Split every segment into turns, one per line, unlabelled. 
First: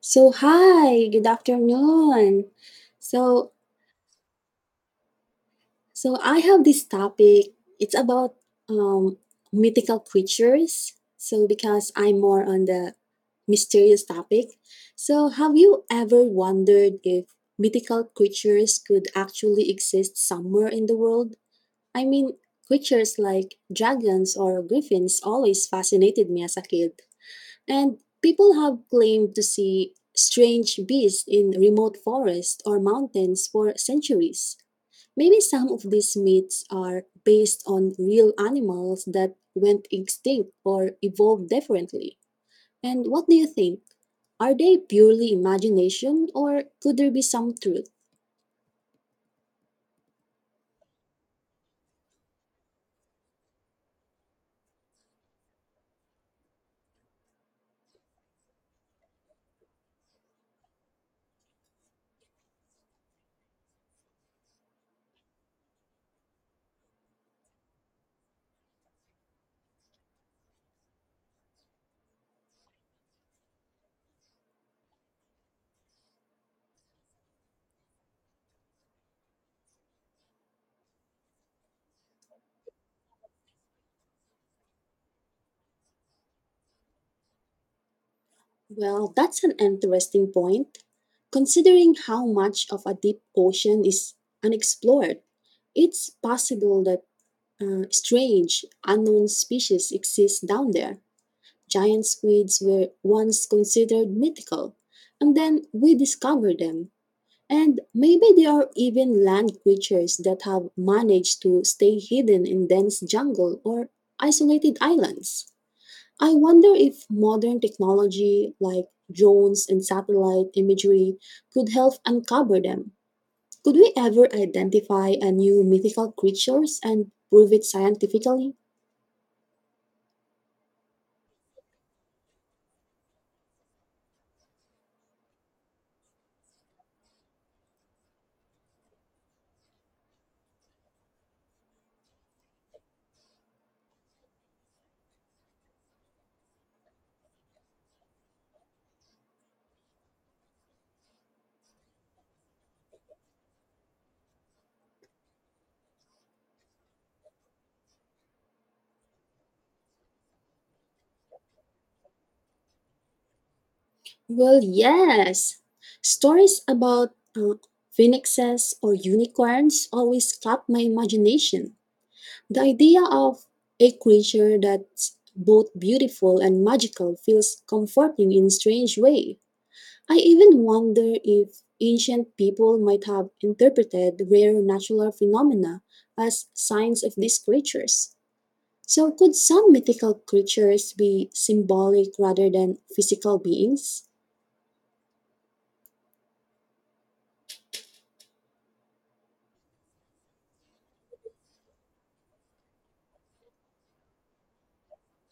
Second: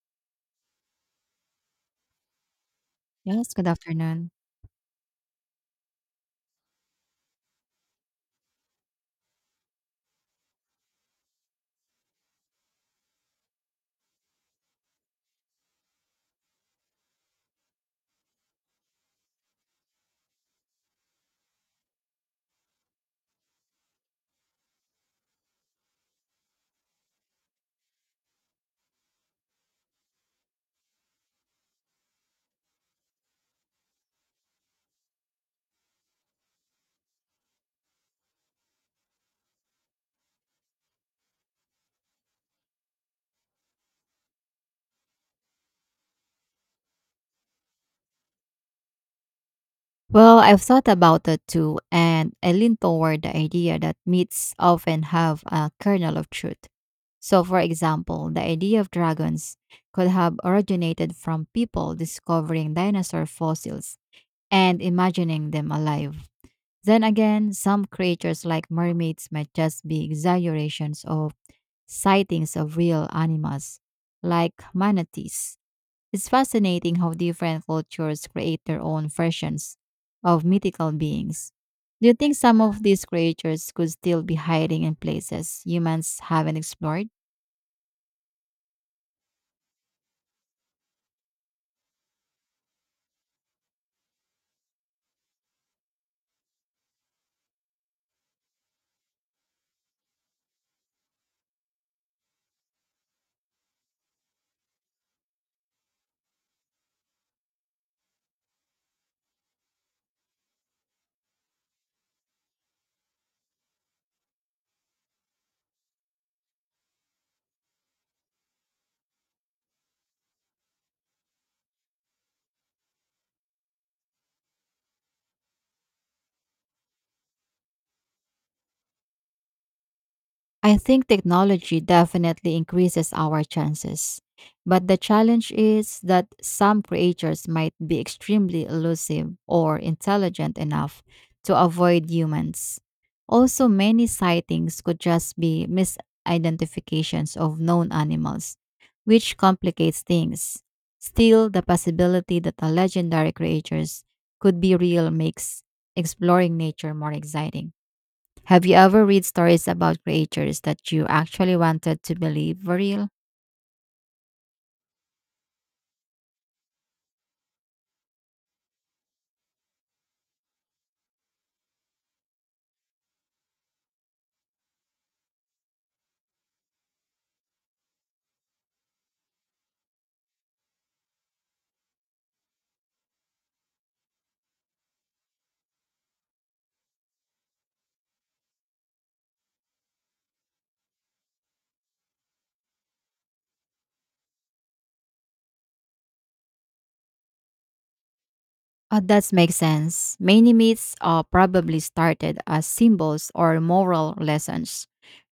So hi, good afternoon.
Yes,
So
good afternoon.
so I have this topic. It's about um, mythical creatures. So because I'm more on the mysterious topic. So have you ever wondered if mythical creatures could actually exist somewhere in the world? I mean, creatures like dragons or griffins always fascinated me as a kid. And people have claimed to see strange beasts in remote forests or mountains for centuries. Maybe some of these myths are based on real animals that went extinct or evolved differently. And what do you think? Are they purely imagination or could there be some truth?
Well, I've thought about it too, and I lean toward the idea that myths often have a kernel of truth. So, for example, the idea of dragons could have originated from people discovering dinosaur fossils and imagining them alive. Then again, some creatures like mermaids might just be exaggerations of sightings of real animals, like manatees. It's fascinating how different cultures create their own versions of mythical beings. Do you think some of these creatures could still be hiding in places humans haven't explored?
Well, that's an interesting point. Considering how much of a deep ocean is unexplored, it's possible that strange, unknown species exist down there. Giant squids were once considered mythical, and then we discovered them. And maybe there are even land creatures that have managed to stay hidden in dense jungle or isolated islands. I wonder if modern technology like drones and satellite imagery could help uncover them. Could we ever identify a new mythical creatures and prove it scientifically?
I think technology definitely increases our chances. But the challenge is that some creatures might be extremely elusive or intelligent enough to avoid humans. Also, many sightings could just be misidentifications of known animals, which complicates things. Still, the possibility that the legendary creatures could be real makes exploring nature more exciting. Have you ever read stories about creatures that you actually wanted to believe were real?
Well, yes. Stories about uh, phoenixes or unicorns always caught my imagination. The idea of a creature that's both beautiful and magical feels comforting in a strange way. I even wonder if ancient people might have interpreted rare natural phenomena as signs of these creatures. So, could some mythical creatures be symbolic rather than physical beings?
Oh, that makes sense. Many myths are probably started as symbols or moral lessons.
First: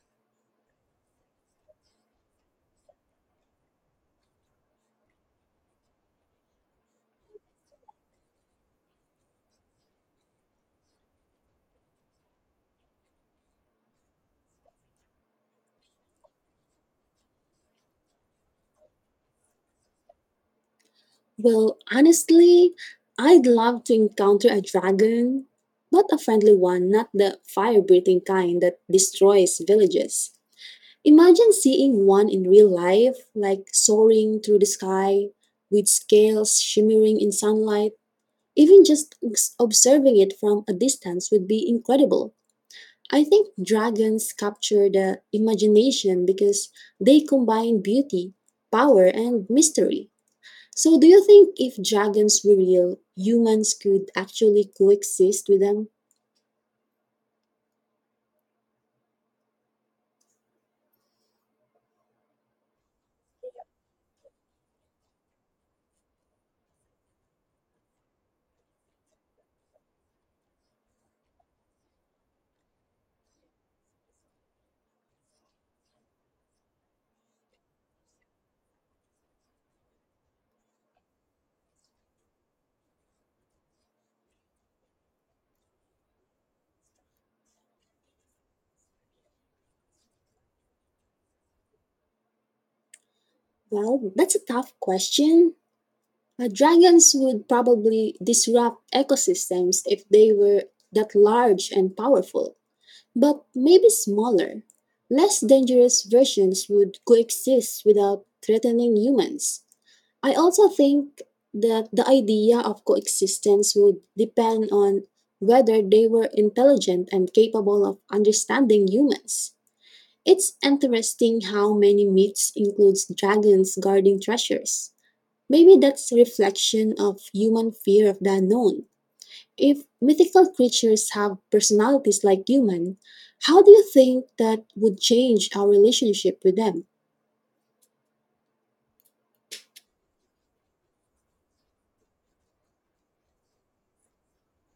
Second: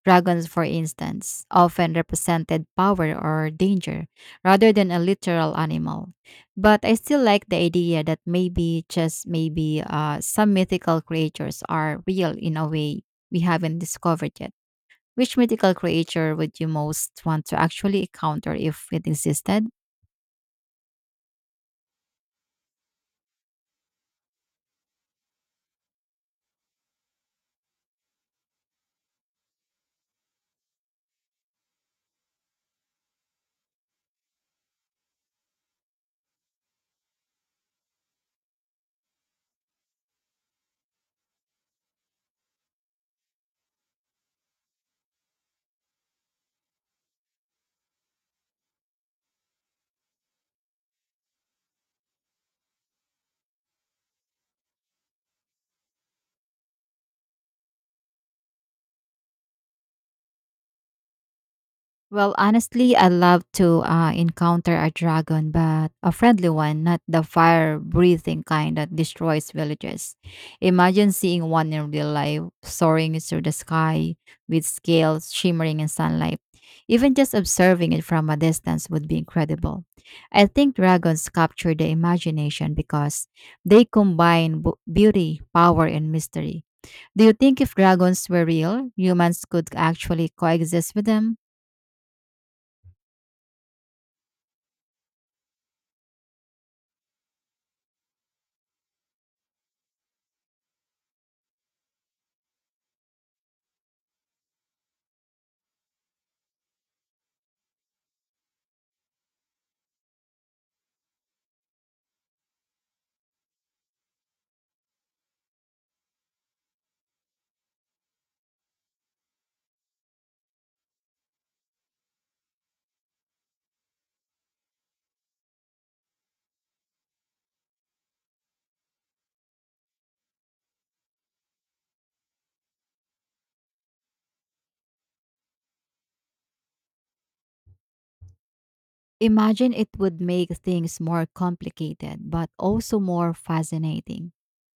Dragons, for instance, often represented power or danger rather than a literal animal. But I still like the idea that maybe, just maybe, some mythical creatures are real in a way we haven't discovered yet. Which mythical creature would you most want to actually encounter if it existed?
Well, honestly, I'd love to encounter a dragon, but a friendly one, not the fire breathing kind that destroys villages. Imagine seeing one in real life, like soaring through the sky with scales shimmering in sunlight. Even just observing it from a distance would be incredible. I think dragons capture the imagination because they combine beauty, power, and mystery. So, do you think if dragons were real, humans could actually coexist with them?
Well, honestly, I love to encounter a dragon, but a friendly one, not the fire breathing kind that destroys villages. Imagine seeing one in real life, soaring through the sky with scales shimmering in sunlight. Even just observing it from a distance would be incredible. I think dragons capture the imagination because they combine beauty, power, and mystery. Do you think if dragons were real, humans could actually coexist with them?
Well, that's a tough question. Dragons would probably disrupt ecosystems if they were that large and powerful. But maybe smaller, less dangerous versions would coexist without threatening humans. I also think that the idea of coexistence would depend on whether they were intelligent and capable of understanding humans. It's interesting how many myths includes dragons guarding treasures. Maybe that's a reflection of human fear of the unknown. If mythical creatures have personalities like humans, how do you think that would change our relationship with them?
Imagine it would make things more complicated, but also more fascinating.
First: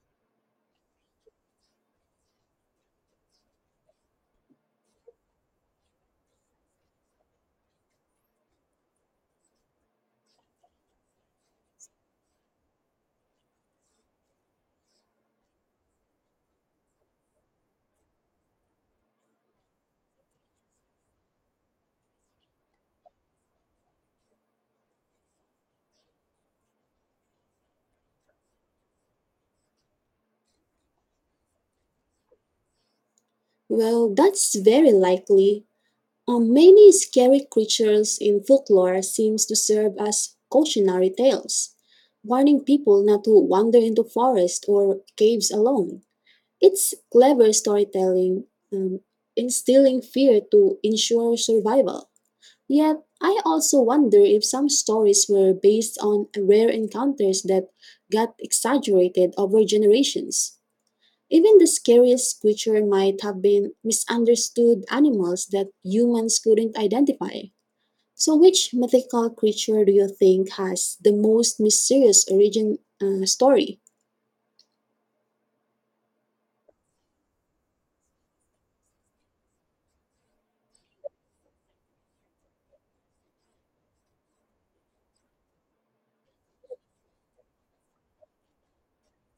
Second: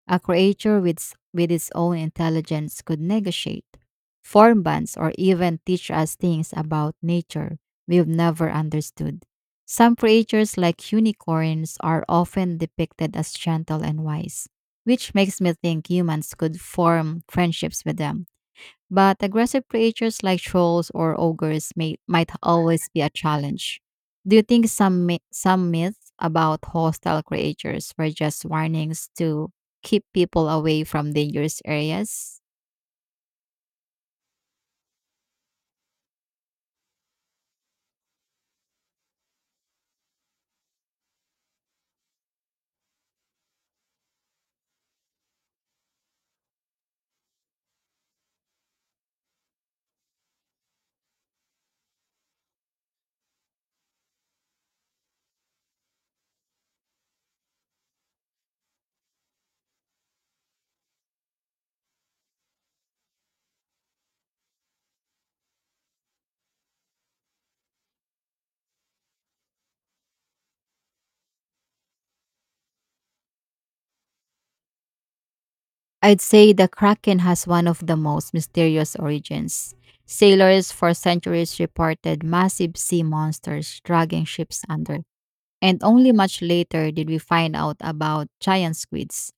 A creature with its own intelligence could negotiate, form bands, or even teach us things about nature we've never understood. Some creatures, like unicorns, are often depicted as gentle and wise, which makes me think humans could form friendships with them but aggressive creatures like trolls or ogres might always be a challenge. Do you think some myths about hostile creatures were just warnings to keep people away from dangerous areas?
Well, that's very likely. Many scary creatures in folklore seems to serve as cautionary tales, warning people not to wander into forests or caves alone. It's clever storytelling, um, instilling fear to ensure survival. Yet, I also wonder if some stories were based on rare encounters that got exaggerated over generations. Even the scariest creature might have been misunderstood animals that humans couldn't identify. So, which mythical creature do you think has the most mysterious origin story?
I'd say the kraken has one of the most mysterious origins. Sailors for centuries reported massive sea monsters dragging ships under and only much later did we find out about giant squids.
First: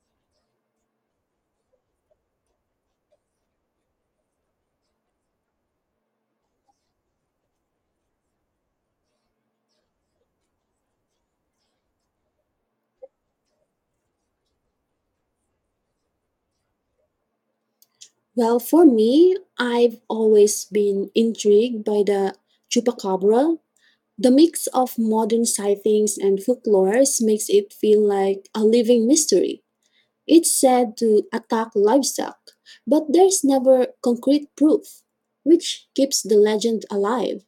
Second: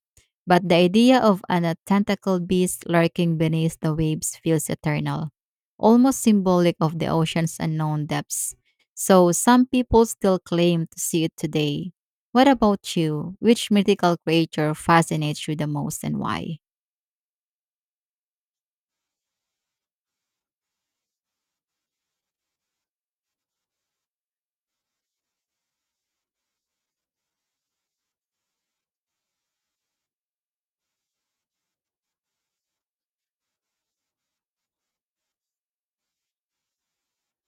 But the idea of an a tentacled beast lurking beneath the waves feels eternal, almost symbolic of the ocean's unknown depths. So some people still claim to see it today. What about you? Which mythical creature fascinates you the most and why?
Well, for me, I've always been intrigued by the chupacabra. The mix of modern sightings and folklores makes it feel like a living mystery. It's said to attack livestock, but there's never concrete proof, which keeps the legend alive.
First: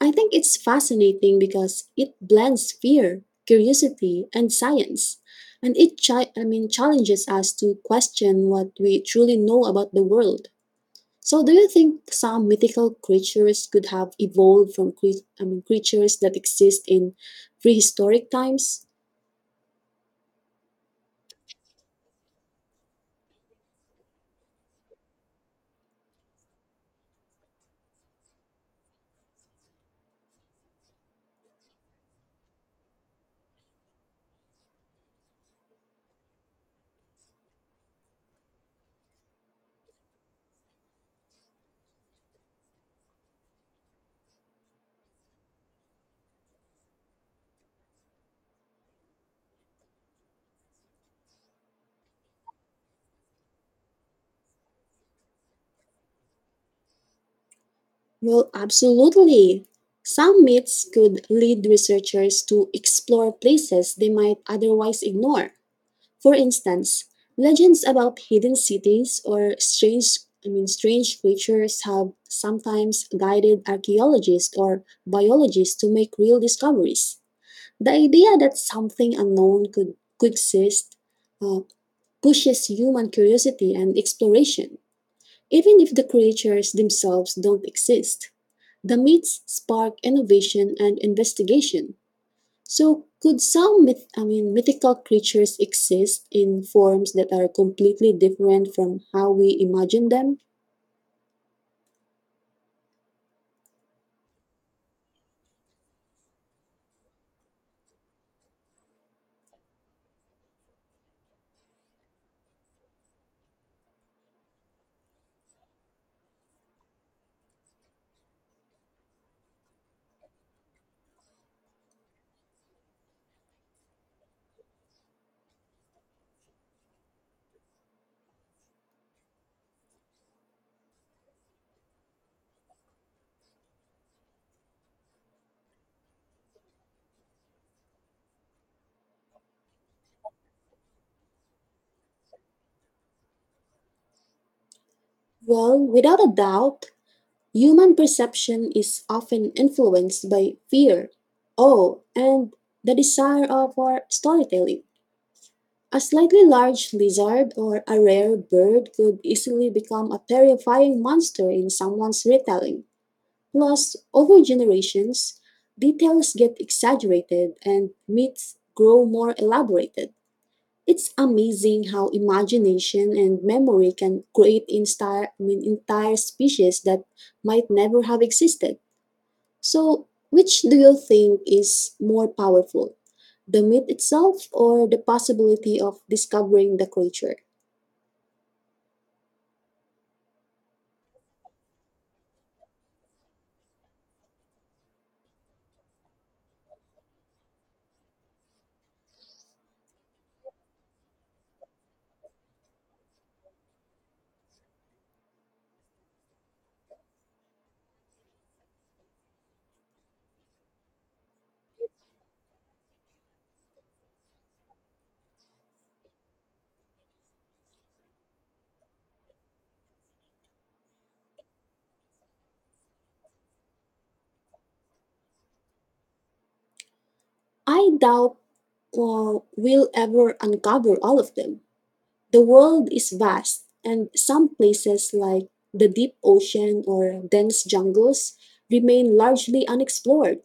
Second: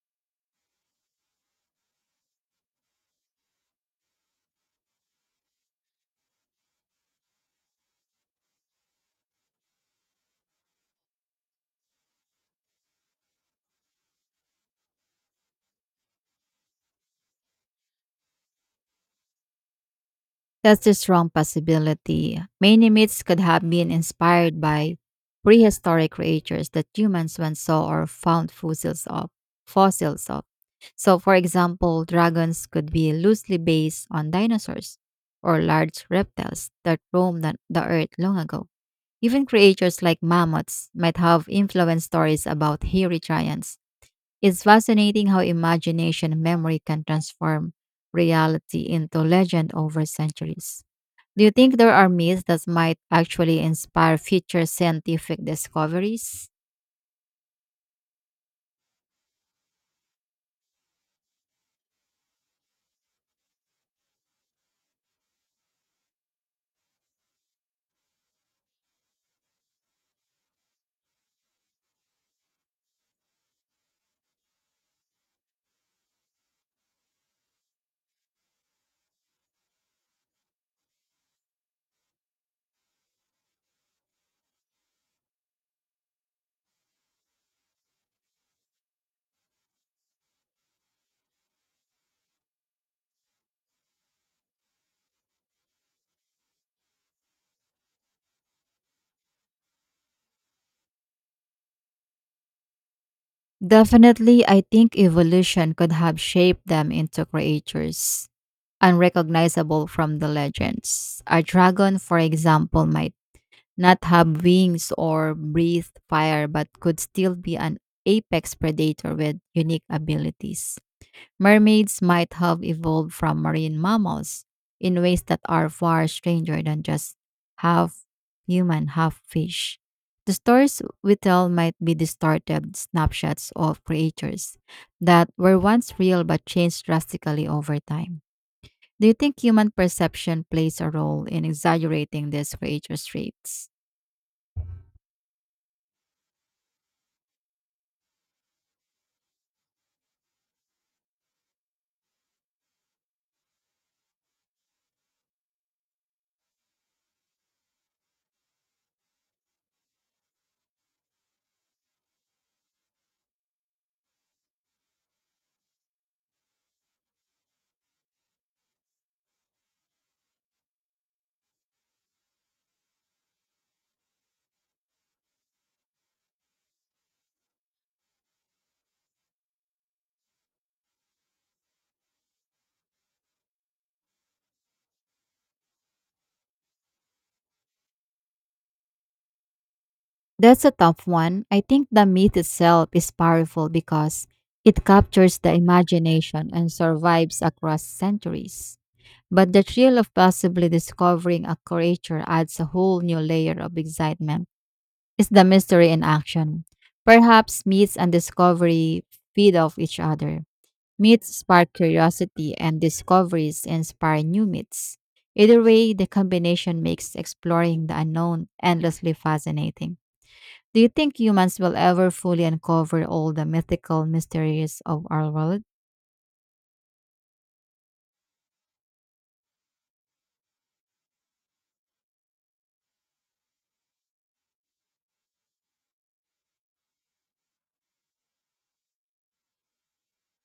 I think it's fascinating because it blends fear, curiosity, and science, and it challenges us to question what we truly know about the world. So, do you think some mythical creatures could have evolved from creatures that exist in prehistoric times?
That's a strong possibility. Many myths could have been inspired by prehistoric creatures that humans once saw or found fossils of. Fossils of. So, for example, dragons could be loosely based on dinosaurs or large reptiles that roamed the earth long ago. Even creatures like mammoths might have influenced stories about hairy giants. It's fascinating how imagination and memory can transform reality into legend over centuries. Do you think there are myths that might actually inspire future scientific discoveries?
Well, absolutely. Some myths could lead researchers to explore places they might otherwise ignore. For instance, legends about hidden cities or strange I mean strange creatures have sometimes guided archaeologists or biologists to make real discoveries. The idea that something unknown could exist uh, pushes human curiosity and exploration, even if the creatures themselves don't exist. The myths spark innovation and investigation. So, could some mythical creatures exist in forms that are completely different from how we imagine them?
Definitely, I think evolution could have shaped them into creatures unrecognizable from the legends. A dragon, for example, might not have wings or breathe fire, but could still be an apex predator with unique abilities. Mermaids might have evolved from marine mammals in ways that are far stranger than just half human, half fish. The stories we tell might be distorted snapshots of creatures that were once real but changed drastically over time. Do you think human perception plays a role in exaggerating these creatures' traits?
Well, without a doubt, human perception is often influenced by fear, awe, and the desire of our storytelling. A slightly large lizard or a rare bird could easily become a terrifying monster in someone's retelling. Plus, over generations, details get exaggerated and myths grow more elaborated. It's amazing how imagination and memory can create entire species that might never have existed. So, which do you think is more powerful, the myth itself or the possibility of discovering the creature?
That's a tough one. I think the myth itself is powerful because it captures the imagination and survives across centuries. But the thrill of possibly discovering a creature adds a whole new layer of excitement. It's the mystery in action. Perhaps myths and discovery feed off each other. Myths spark curiosity, and discoveries inspire new myths. Either way, the combination makes exploring the unknown endlessly fascinating. Do you think humans will ever fully uncover all the mythical mysteries of our world?
I doubt we'll ever uncover all of them. The world is vast, and some places like the deep ocean or dense jungles remain largely unexplored.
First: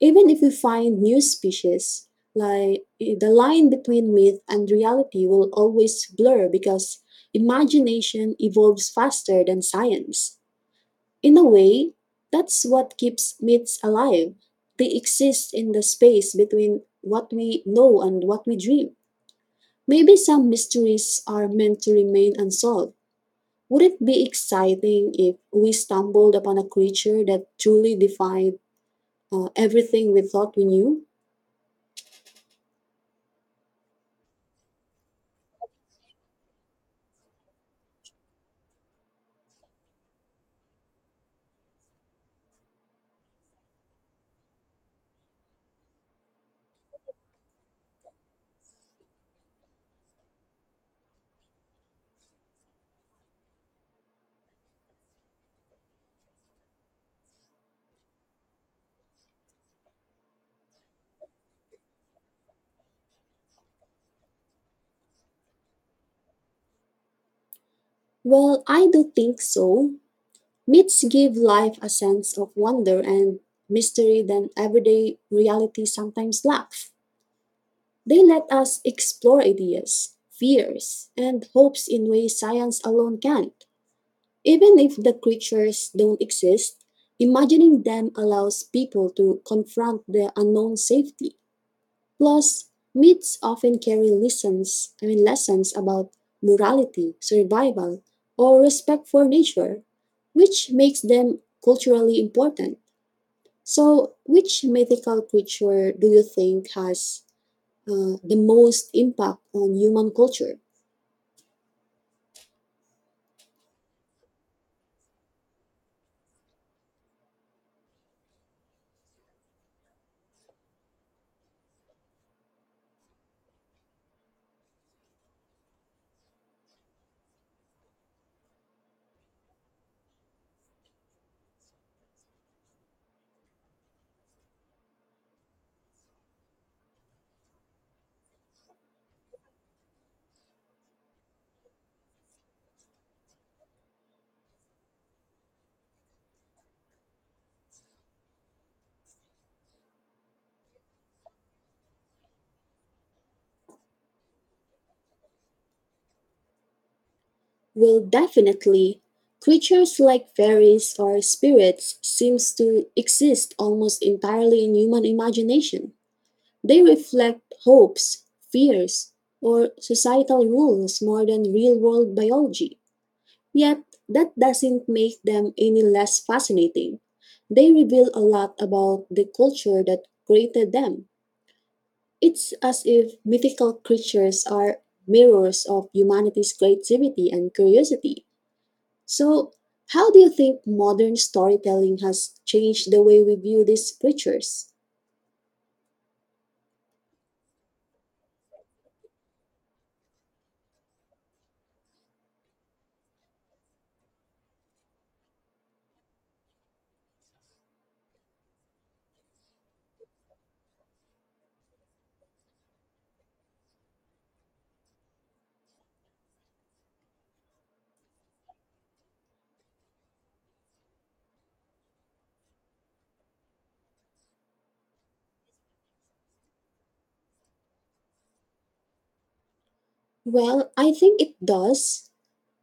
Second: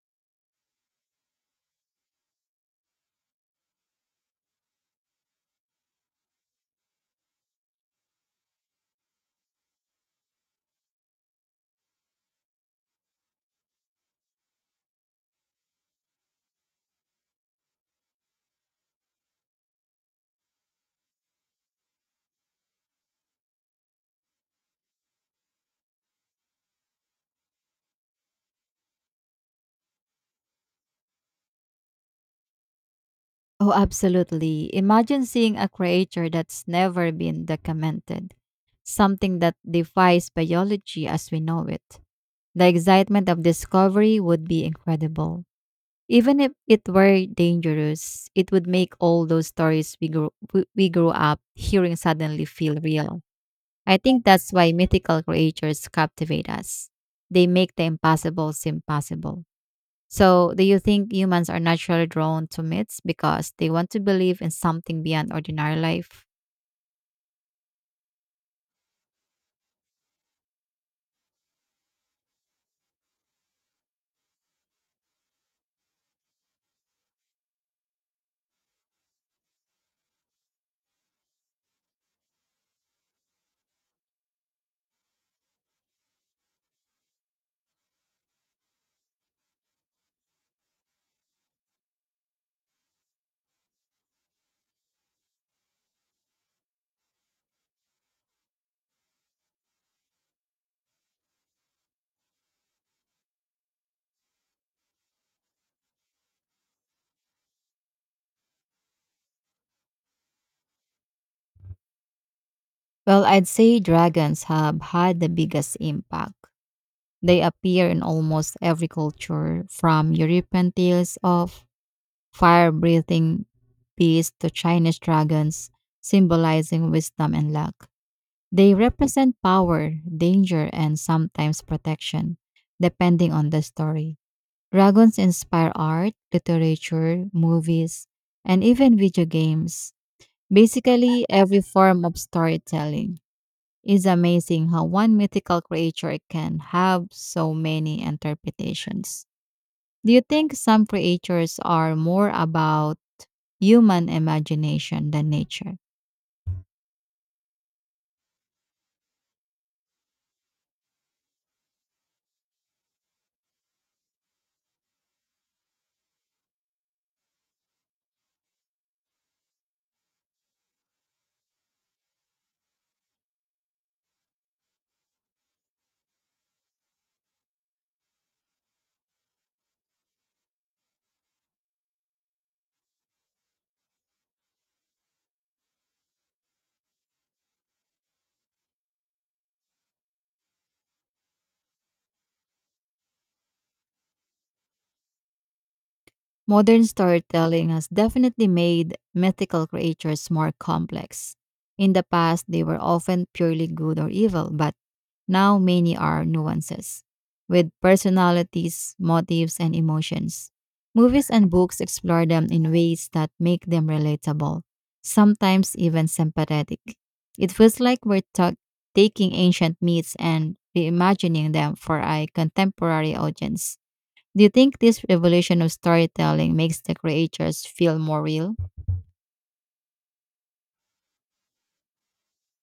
Even if we find new species, the line between myth and reality will always blur because imagination evolves faster than science. In a way, that's what keeps myths alive. They exist in the space between what we know and what we dream. Maybe some mysteries are meant to remain unsolved. Would it be exciting if we stumbled upon a creature that truly defied everything we thought we knew?
Oh, absolutely. Imagine seeing a creature that's never been documented, something that defies biology as we know it. The excitement of discovery would be incredible. Even if it were dangerous, it would make all those stories we grew up hearing suddenly feel real. I think that's why mythical creatures captivate us. They make the impossible seem possible. So, do you think humans are naturally drawn to myths because they want to believe in something beyond ordinary life?
Well, I do think so. Myths give life a sense of wonder and mystery that everyday reality sometimes lacks. They let us explore ideas, fears, and hopes in ways science alone can't. Even if the creatures don't exist, imagining them allows people to confront the unknown safety. Plus, myths often carry lessons, I mean lessons about morality, survival, or respect for nature, which makes them culturally important. So, which mythical creature do you think has the most impact on human culture?
Well, I'd say dragons have had the biggest impact. They appear in almost every culture, from European tales of fire breathing beasts to Chinese dragons, symbolizing wisdom and luck. They represent power, danger, and sometimes protection, depending on the story. Dragons inspire art, literature, movies, and even video games. Basically, every form of storytelling is amazing how one mythical creature can have so many interpretations. Do you think some creatures are more about human imagination than nature?
Well, definitely, creatures like fairies or spirits seems to exist almost entirely in human imagination. They reflect hopes, fears, or societal rules more than real world biology. Yet, that doesn't make them any less fascinating. They reveal a lot about the culture that created them. It's as if mythical creatures are mirrors of humanity's creativity and curiosity. So, how do you think modern storytelling has changed the way we view these creatures?
Modern storytelling has definitely made mythical creatures more complex. In the past, they were often purely good or evil, but now many are nuances with personalities, motives, and emotions. Movies and books explore them in ways that make them relatable, sometimes even sympathetic. It feels like taking ancient myths and reimagining them for a contemporary audience. Do you think this revolution of storytelling makes the creators feel more real?
Well, I think it does.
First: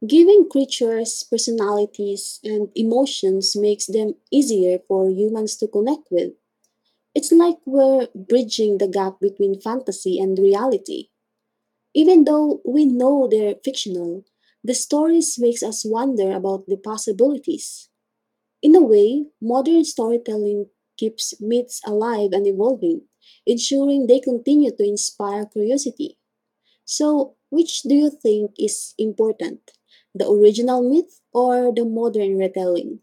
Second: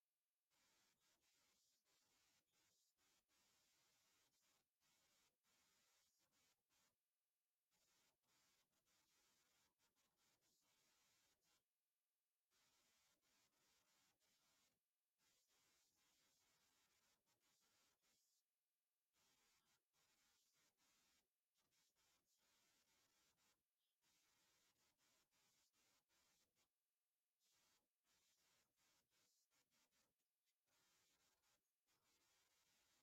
Giving creatures personalities and emotions makes them easier for humans to connect with. It's like we're bridging the gap between fantasy and reality. Even though we know they're fictional, the stories makes us wonder about the possibilities. In a way, modern storytelling keeps myths alive and evolving, ensuring they continue to inspire curiosity. So, which do you think is important? The original myth or the modern retelling?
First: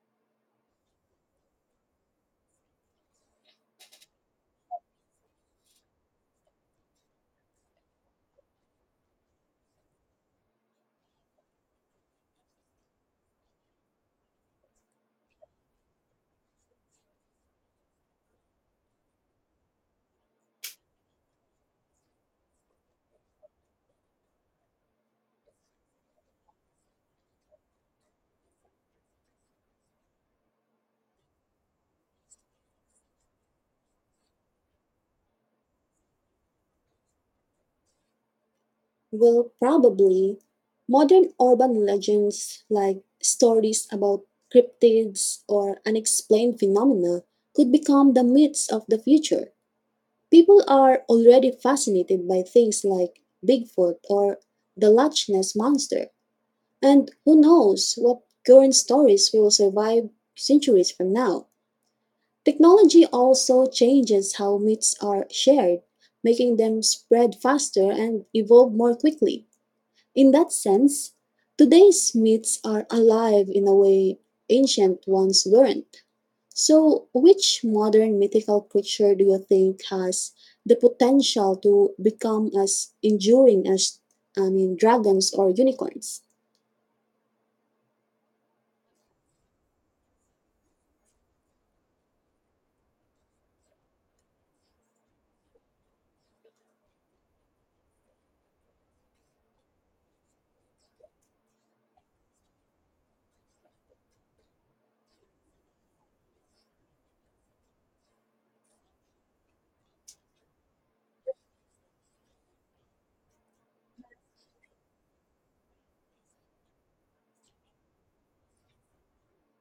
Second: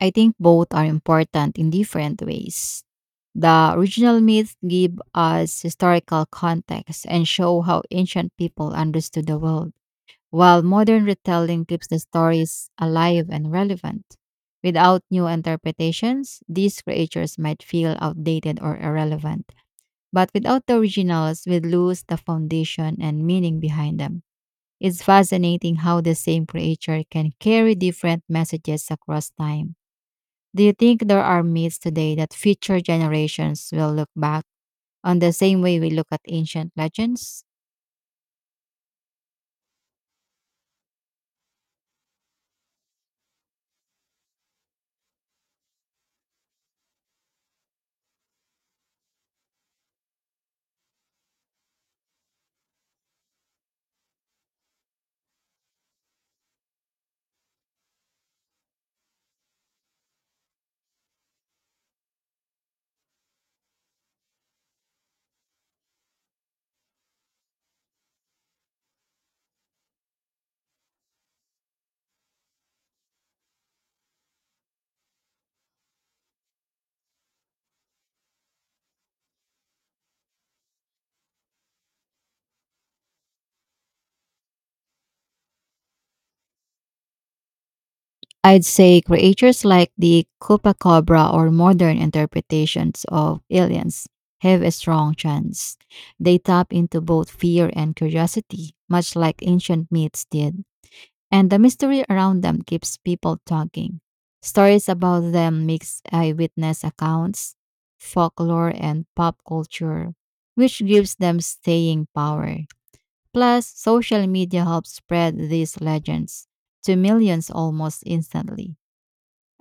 I think both are important in different ways. The original myths give us historical context and show how ancient people understood the world, while modern retelling keeps the stories alive and relevant. Without new interpretations, these creatures might feel outdated or irrelevant. But without the originals, we lose the foundation and meaning behind them. It's fascinating how the same creature can carry different messages across time. Do you think there are myths today that future generations will look back on the same way we look at ancient legends?
Well, probably modern urban legends like stories about cryptids or unexplained phenomena could become the myths of the future. People are already fascinated by things like Bigfoot or the Loch Ness monster, and who knows what current stories will survive centuries from now. Technology also changes how myths are shared, making them spread faster and evolve more quickly. In that sense, today's myths are alive in a way ancient ones weren't. So, which modern mythical creature do you think has the potential to become as enduring as dragons or unicorns?
I'd say creatures like the Copacabra or modern interpretations of aliens have a strong chance. They tap into both fear and curiosity, much like ancient myths did, and the mystery around them keeps people talking. Stories about them mix eyewitness accounts, folklore, and pop culture, which gives them staying power. Plus, social media helps spread these legends to millions almost instantly.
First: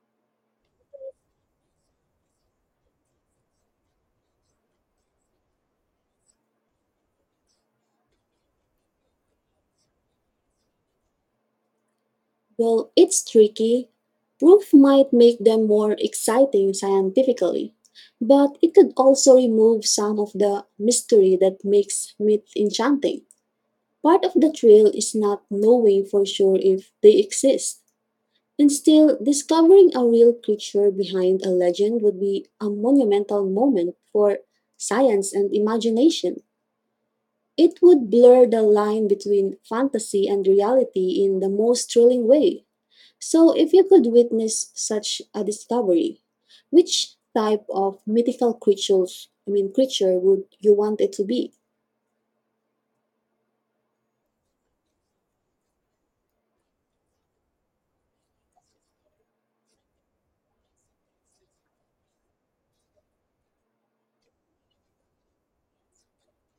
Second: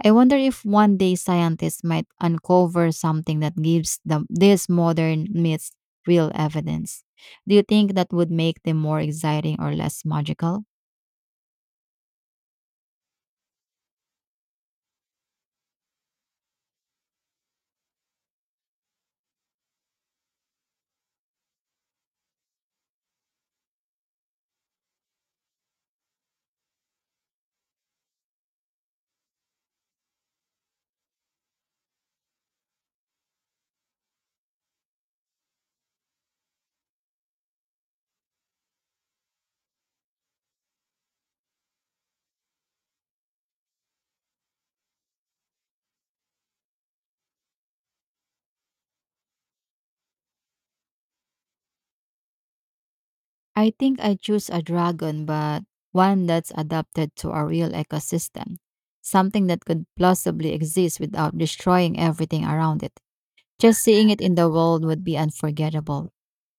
I wonder if one day scientists might uncover something that gives them these modern myths real evidence. Do you think that would make them more exciting or less magical?
Well, it's tricky. Proof might make them more exciting scientifically, but it could also remove some of the mystery that makes myth enchanting. Part of the thrill is not knowing for sure if they exist. And still, discovering a real creature behind a legend would be a monumental moment for science and imagination. It would blur the line between fantasy and reality in the most thrilling way. So, if you could witness such a discovery, which type of mythical creature would you want it to be?
I think I choose a dragon, but one that's adapted to a real ecosystem. Something that could plausibly exist without destroying everything around it. Just seeing it in the world would be unforgettable.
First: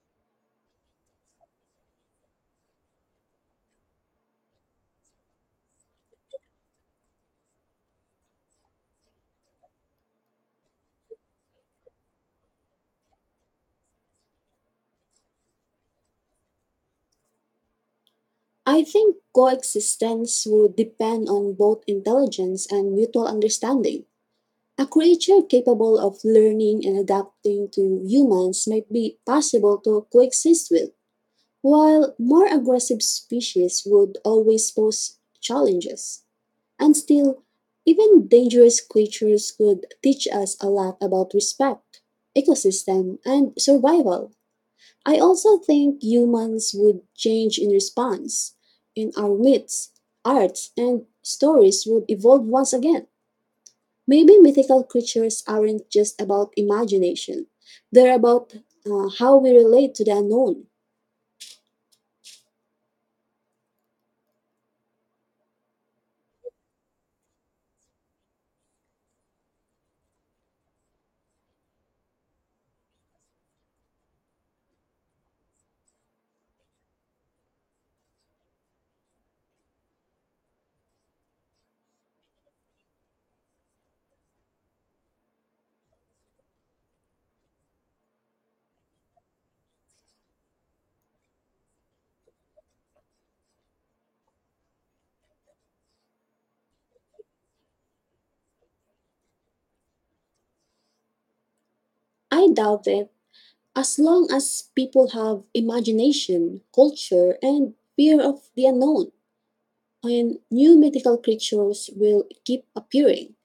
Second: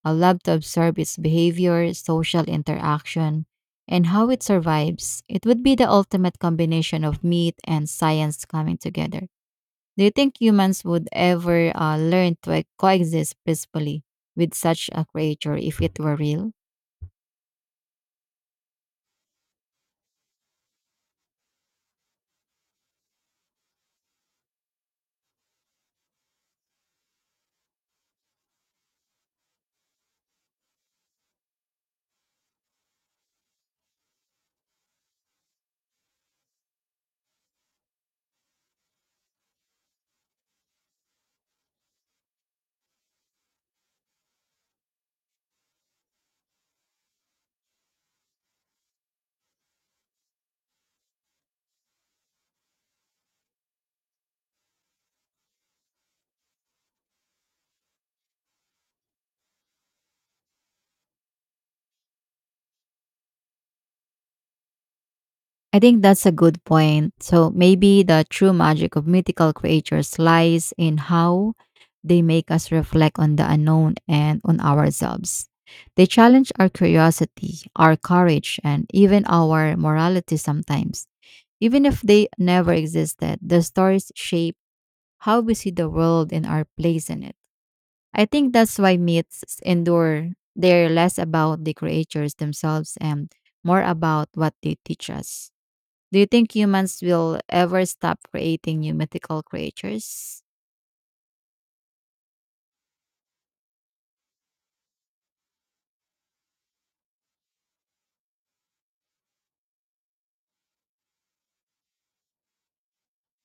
I love to observe its behavior, social interaction, and how it survives. It would be the ultimate combination of meat and science coming together. Do you think humans would ever learn to like, coexist peacefully with such a creature if it were real?
I think coexistence would depend on both intelligence and mutual understanding. A creature capable of learning and adapting to humans might be possible to coexist with, while more aggressive species would always pose challenges. And still, even dangerous creatures could teach us a lot about respect, ecosystem, and survival. I also think humans would change in response. In our myths, arts, and stories would evolve once again. Maybe mythical creatures aren't just about imagination, they're about how we relate to the unknown.
I think that's a good point. So maybe the true magic of mythical creatures lies in how they make us reflect on the unknown and on ourselves. They challenge our curiosity, our courage, and even our morality sometimes. Even if they never existed, the stories shape how we see the world and our place in it. I think that's why myths endure. They're less about the creatures themselves and more about what they teach us. Do you think humans will ever stop creating new mythical creatures?
I doubt it. As long as people have imagination, culture, and fear of the unknown, and new mythical creatures will keep appearing.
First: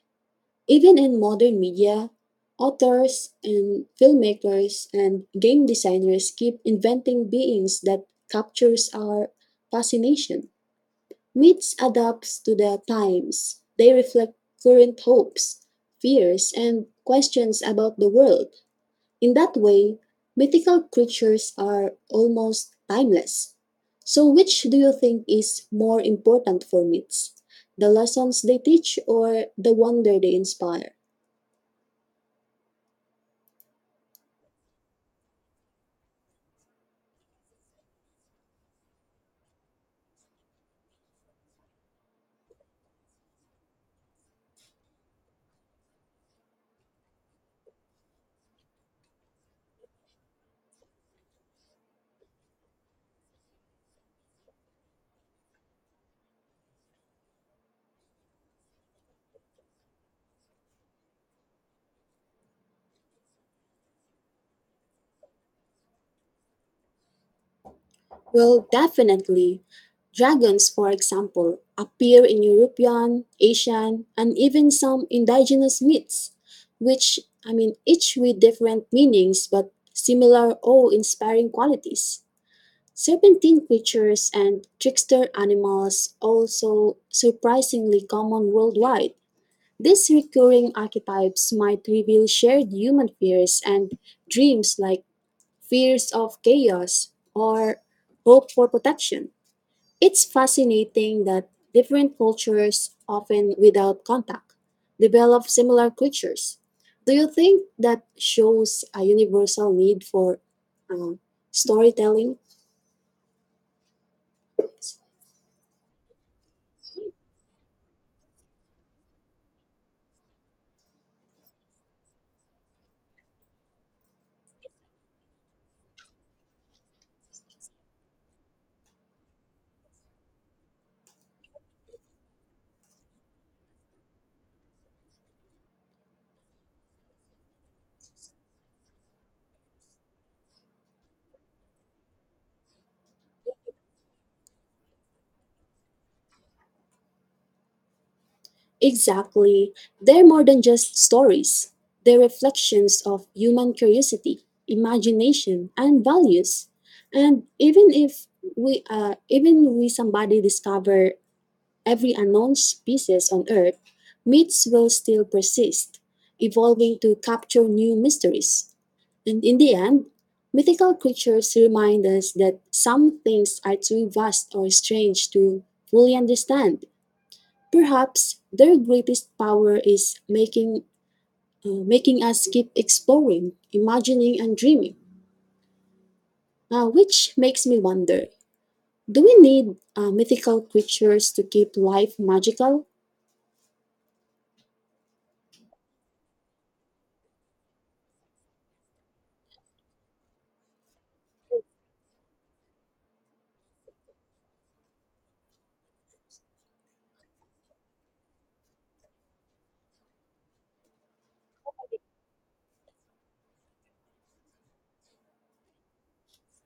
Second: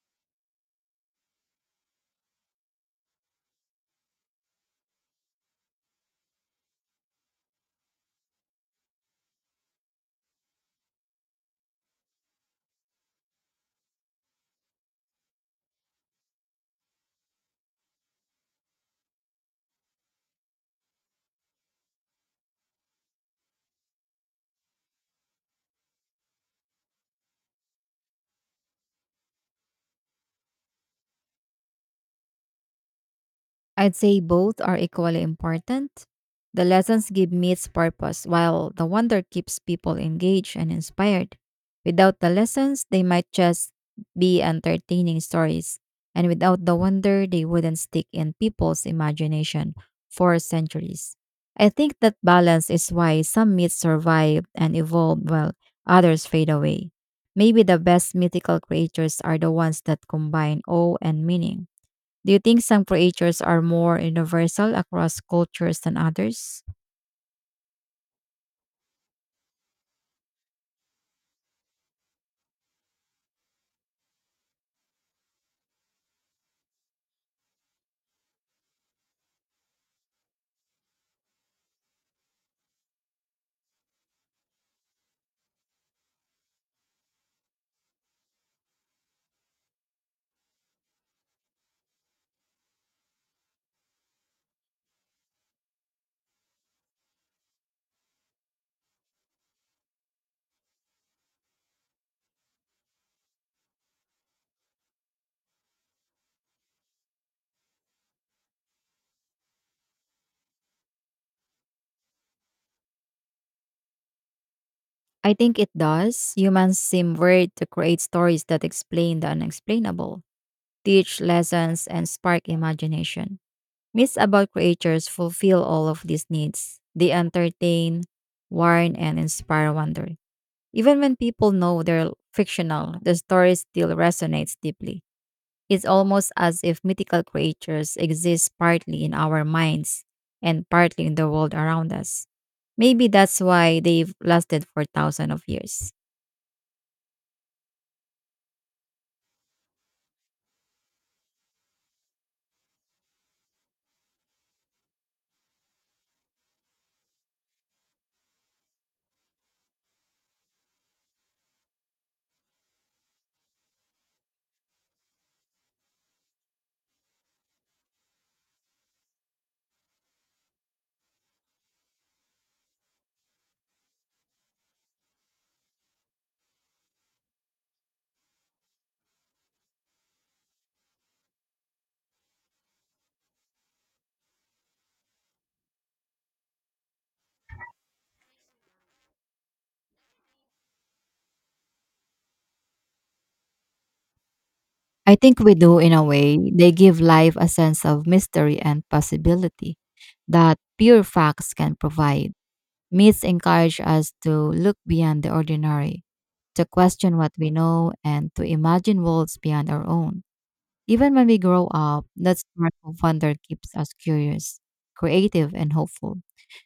Even in modern media, authors and filmmakers and game designers keep inventing beings that captures our fascination. Myths adapts to the times. They reflect current hopes, fears, and questions about the world. In that way, mythical creatures are almost timeless. So, which do you think is more important for myths? The lessons they teach or the wonder they inspire?
I'd say both are equally important. The lessons give myths purpose, while the wonder keeps people engaged and inspired. Without the lessons, they might just be entertaining stories, and without the wonder, they wouldn't stick in people's imagination for centuries. I think that balance is why some myths survive and evolve while others fade away. Maybe the best mythical creatures are the ones that combine awe and meaning. Do you think some creatures are more universal across cultures than others?
Well, definitely. Dragons, for example, appear in European, Asian, and even some indigenous myths, each with different meanings but similar awe inspiring qualities. Serpentine creatures and trickster animals also surprisingly common worldwide. These recurring archetypes might reveal shared human fears and dreams like fears of chaos or hope for protection. It's fascinating that different cultures, often without contact, develop similar creatures. Do you think that shows a universal need for um, storytelling?
I think it does. Humans seem weird to create stories that explain the unexplainable, teach lessons, and spark imagination. Myths about creatures fulfill all of these needs. They entertain, warn, and inspire wonder. Even when people know they're fictional, the story still resonates deeply. It's almost as if mythical creatures exist partly in our minds and partly in the world around us. Maybe that's why they've lasted for thousands of years.
Exactly. They're more than just stories. They're reflections of human curiosity, imagination, and values. And even if we somebody discover every unknown species on Earth, myths will still persist, evolving to capture new mysteries. And in the end, mythical creatures remind us that some things are too vast or strange to fully understand. Perhaps their greatest power is making us keep exploring, imagining, and dreaming. Which makes me wonder: do we need mythical creatures to keep life magical?
I think we do, in a way, they give life a sense of mystery and possibility that pure facts can provide. Myths encourage us to look beyond the ordinary, to question what we know, and to imagine worlds beyond our own. Even when we grow up, that sparkle wonder keeps us curious, creative, and hopeful.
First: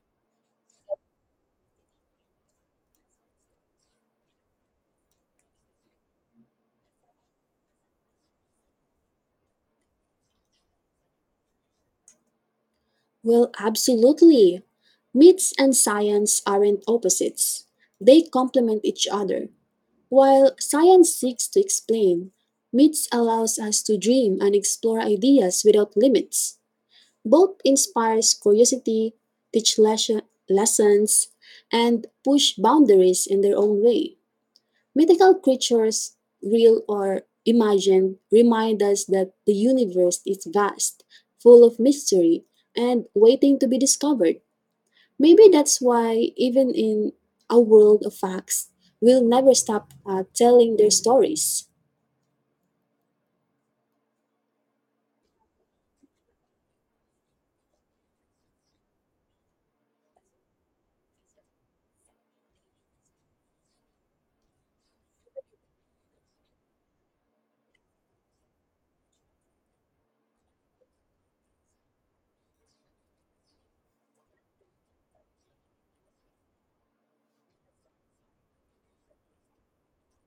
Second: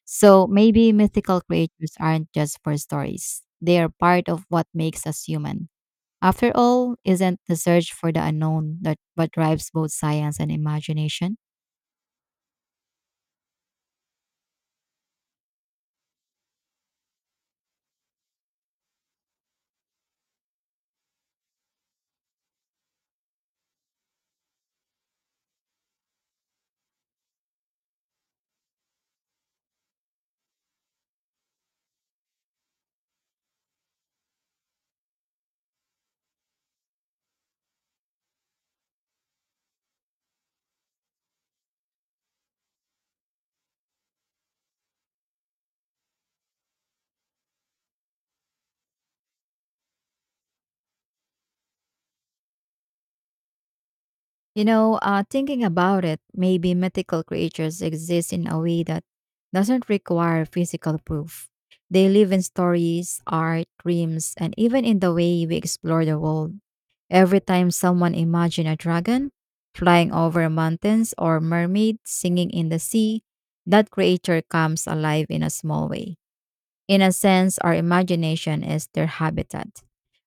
So maybe mythical creatures aren't just for stories, they are part of what makes us human. After all, isn't the search for the unknown that what drives both science and imagination?
Well, absolutely. Myths and science aren't opposites; they complement each other. While science seeks to explain, myths allows us to dream and explore ideas without limits. Both inspires curiosity, teach lesson, lessons, and push boundaries in their own way. Mythical creatures, real or imagined, remind us that the universe is vast, full of mystery, and waiting to be discovered. Maybe that's why, even in a world of facts, we'll never stop telling their stories.
You know, thinking about it, maybe mythical creatures exist in a way that doesn't require physical proof. They live in stories, art, dreams, and even in the way we explore the world. Every time someone imagines a dragon flying over mountains or mermaid singing in the sea, that creature comes alive in a small way. In a sense, our imagination is their habitat.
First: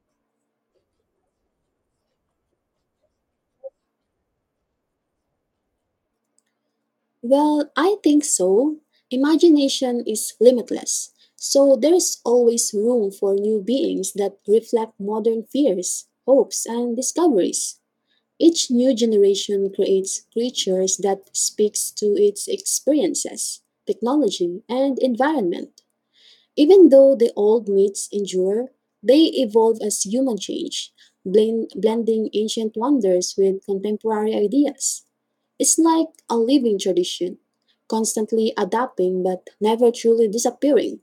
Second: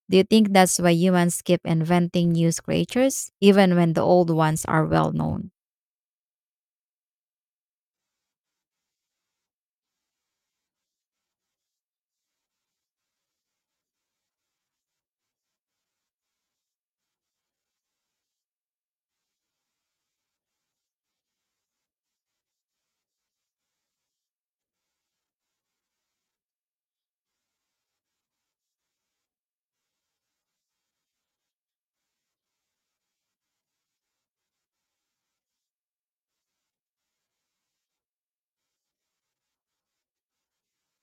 Do you think that's why humans keep inventing new creatures, even when the old ones are well known?
Well, I think so. Imagination is limitless, so there is always room for new beings that reflect modern fears, hopes, and discoveries. Each new generation creates creatures that speaks to its experiences, technology, and environment. Even though the old myths endure, they evolve as human change, blending ancient wonders with contemporary ideas. It's like a living tradition, constantly adapting but never truly disappearing.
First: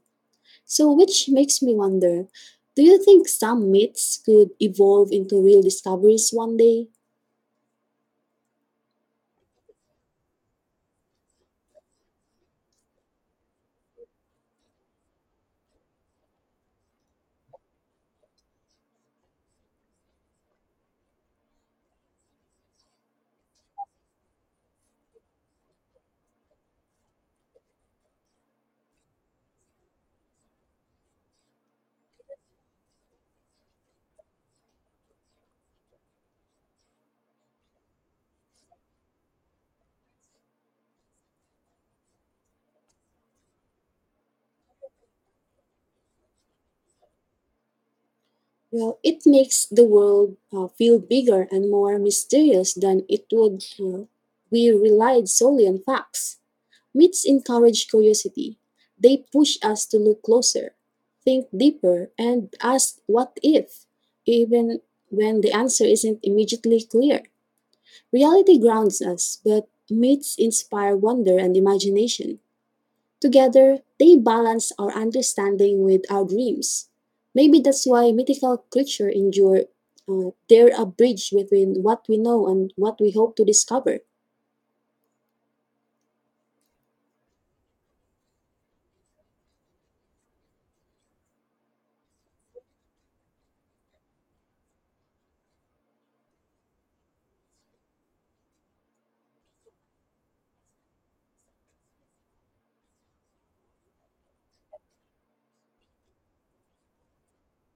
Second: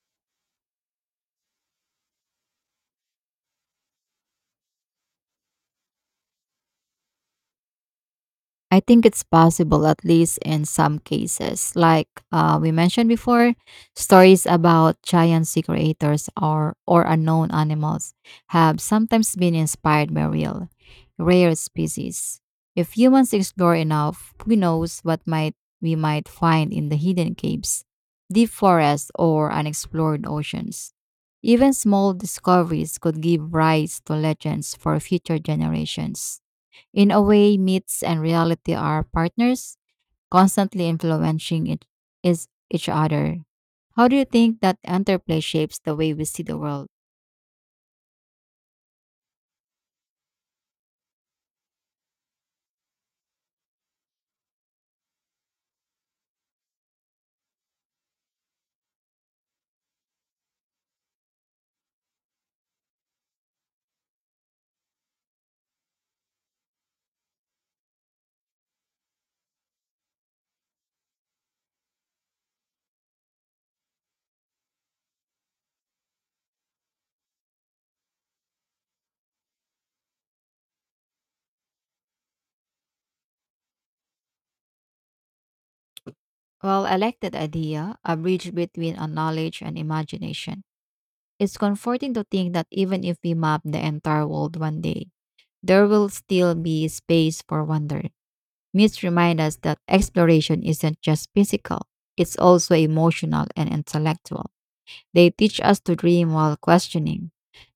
So, which makes me wonder, do you think some myths could evolve into real discoveries one day?
I think it's possible, at least in some cases. Like we mentioned before, stories about giant sea creators or unknown animals have sometimes been inspired by real, rare species. If humans explore enough, who knows what might we might find in the hidden caves, deep forests, or unexplored oceans. Even small discoveries could give rise to legends for future generations. In a way, myths and reality are partners, constantly influencing it is each other. How do you think that interplay shapes the way we see the world?
Well, it makes the world feel bigger and more mysterious than it would we relied solely on facts. Myths encourage curiosity. They push us to look closer, think deeper, and ask what if, even when the answer isn't immediately clear. Reality grounds us, but myths inspire wonder and imagination. Together, they balance our understanding with our dreams. Maybe that's why mythical creatures endure. They're a bridge between what we know and what we hope to discover.
Well, I like that idea, a bridge between our knowledge and imagination. It's comforting to think that even if we map the entire world one day, there will still be space for wonder. Myths remind us that exploration isn't just physical, it's also emotional and intellectual. They teach us to dream while questioning,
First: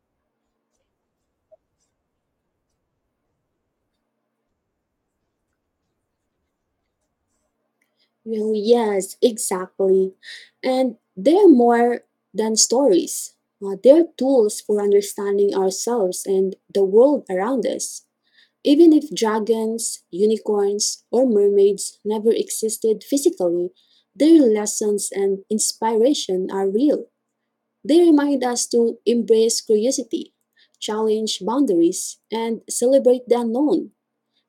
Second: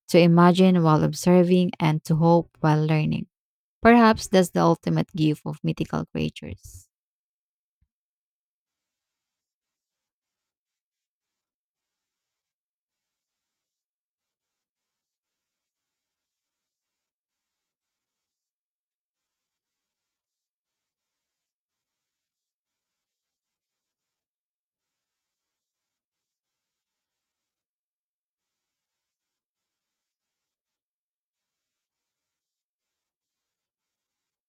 to imagine while observing, and to hope while learning. Perhaps that's the ultimate gift of mythical creatures.
Well, yes, exactly. And they're more than stories. They're tools for understanding ourselves and the world around us. Even if dragons, unicorns, or mermaids never existed physically, their lessons and inspiration are real. They remind us to embrace curiosity, challenge boundaries, and celebrate the unknown.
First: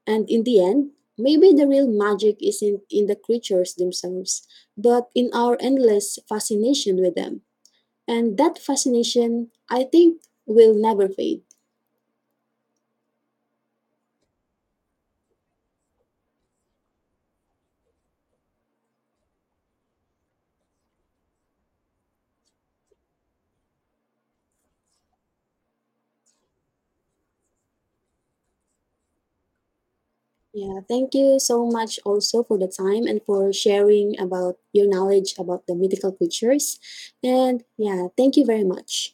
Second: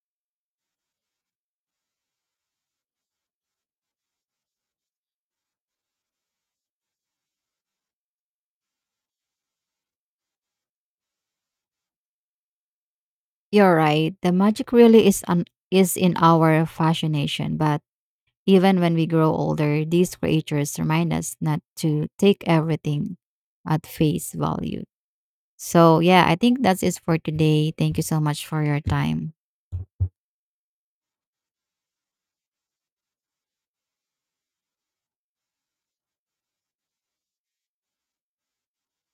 And in the end, maybe the real magic isn't in the creatures themselves, but in our endless fascination with them. And that fascination, I think, will never fade.
You're right. The magic really is in our fascination, but even when we grow older, these creatures remind us not to take everything at face value. So, yeah, I think that's it for today. Thank you so much for your time.
Yeah, thank you so much also for the time and for sharing about your knowledge about the mythical creatures. And yeah, thank you very much.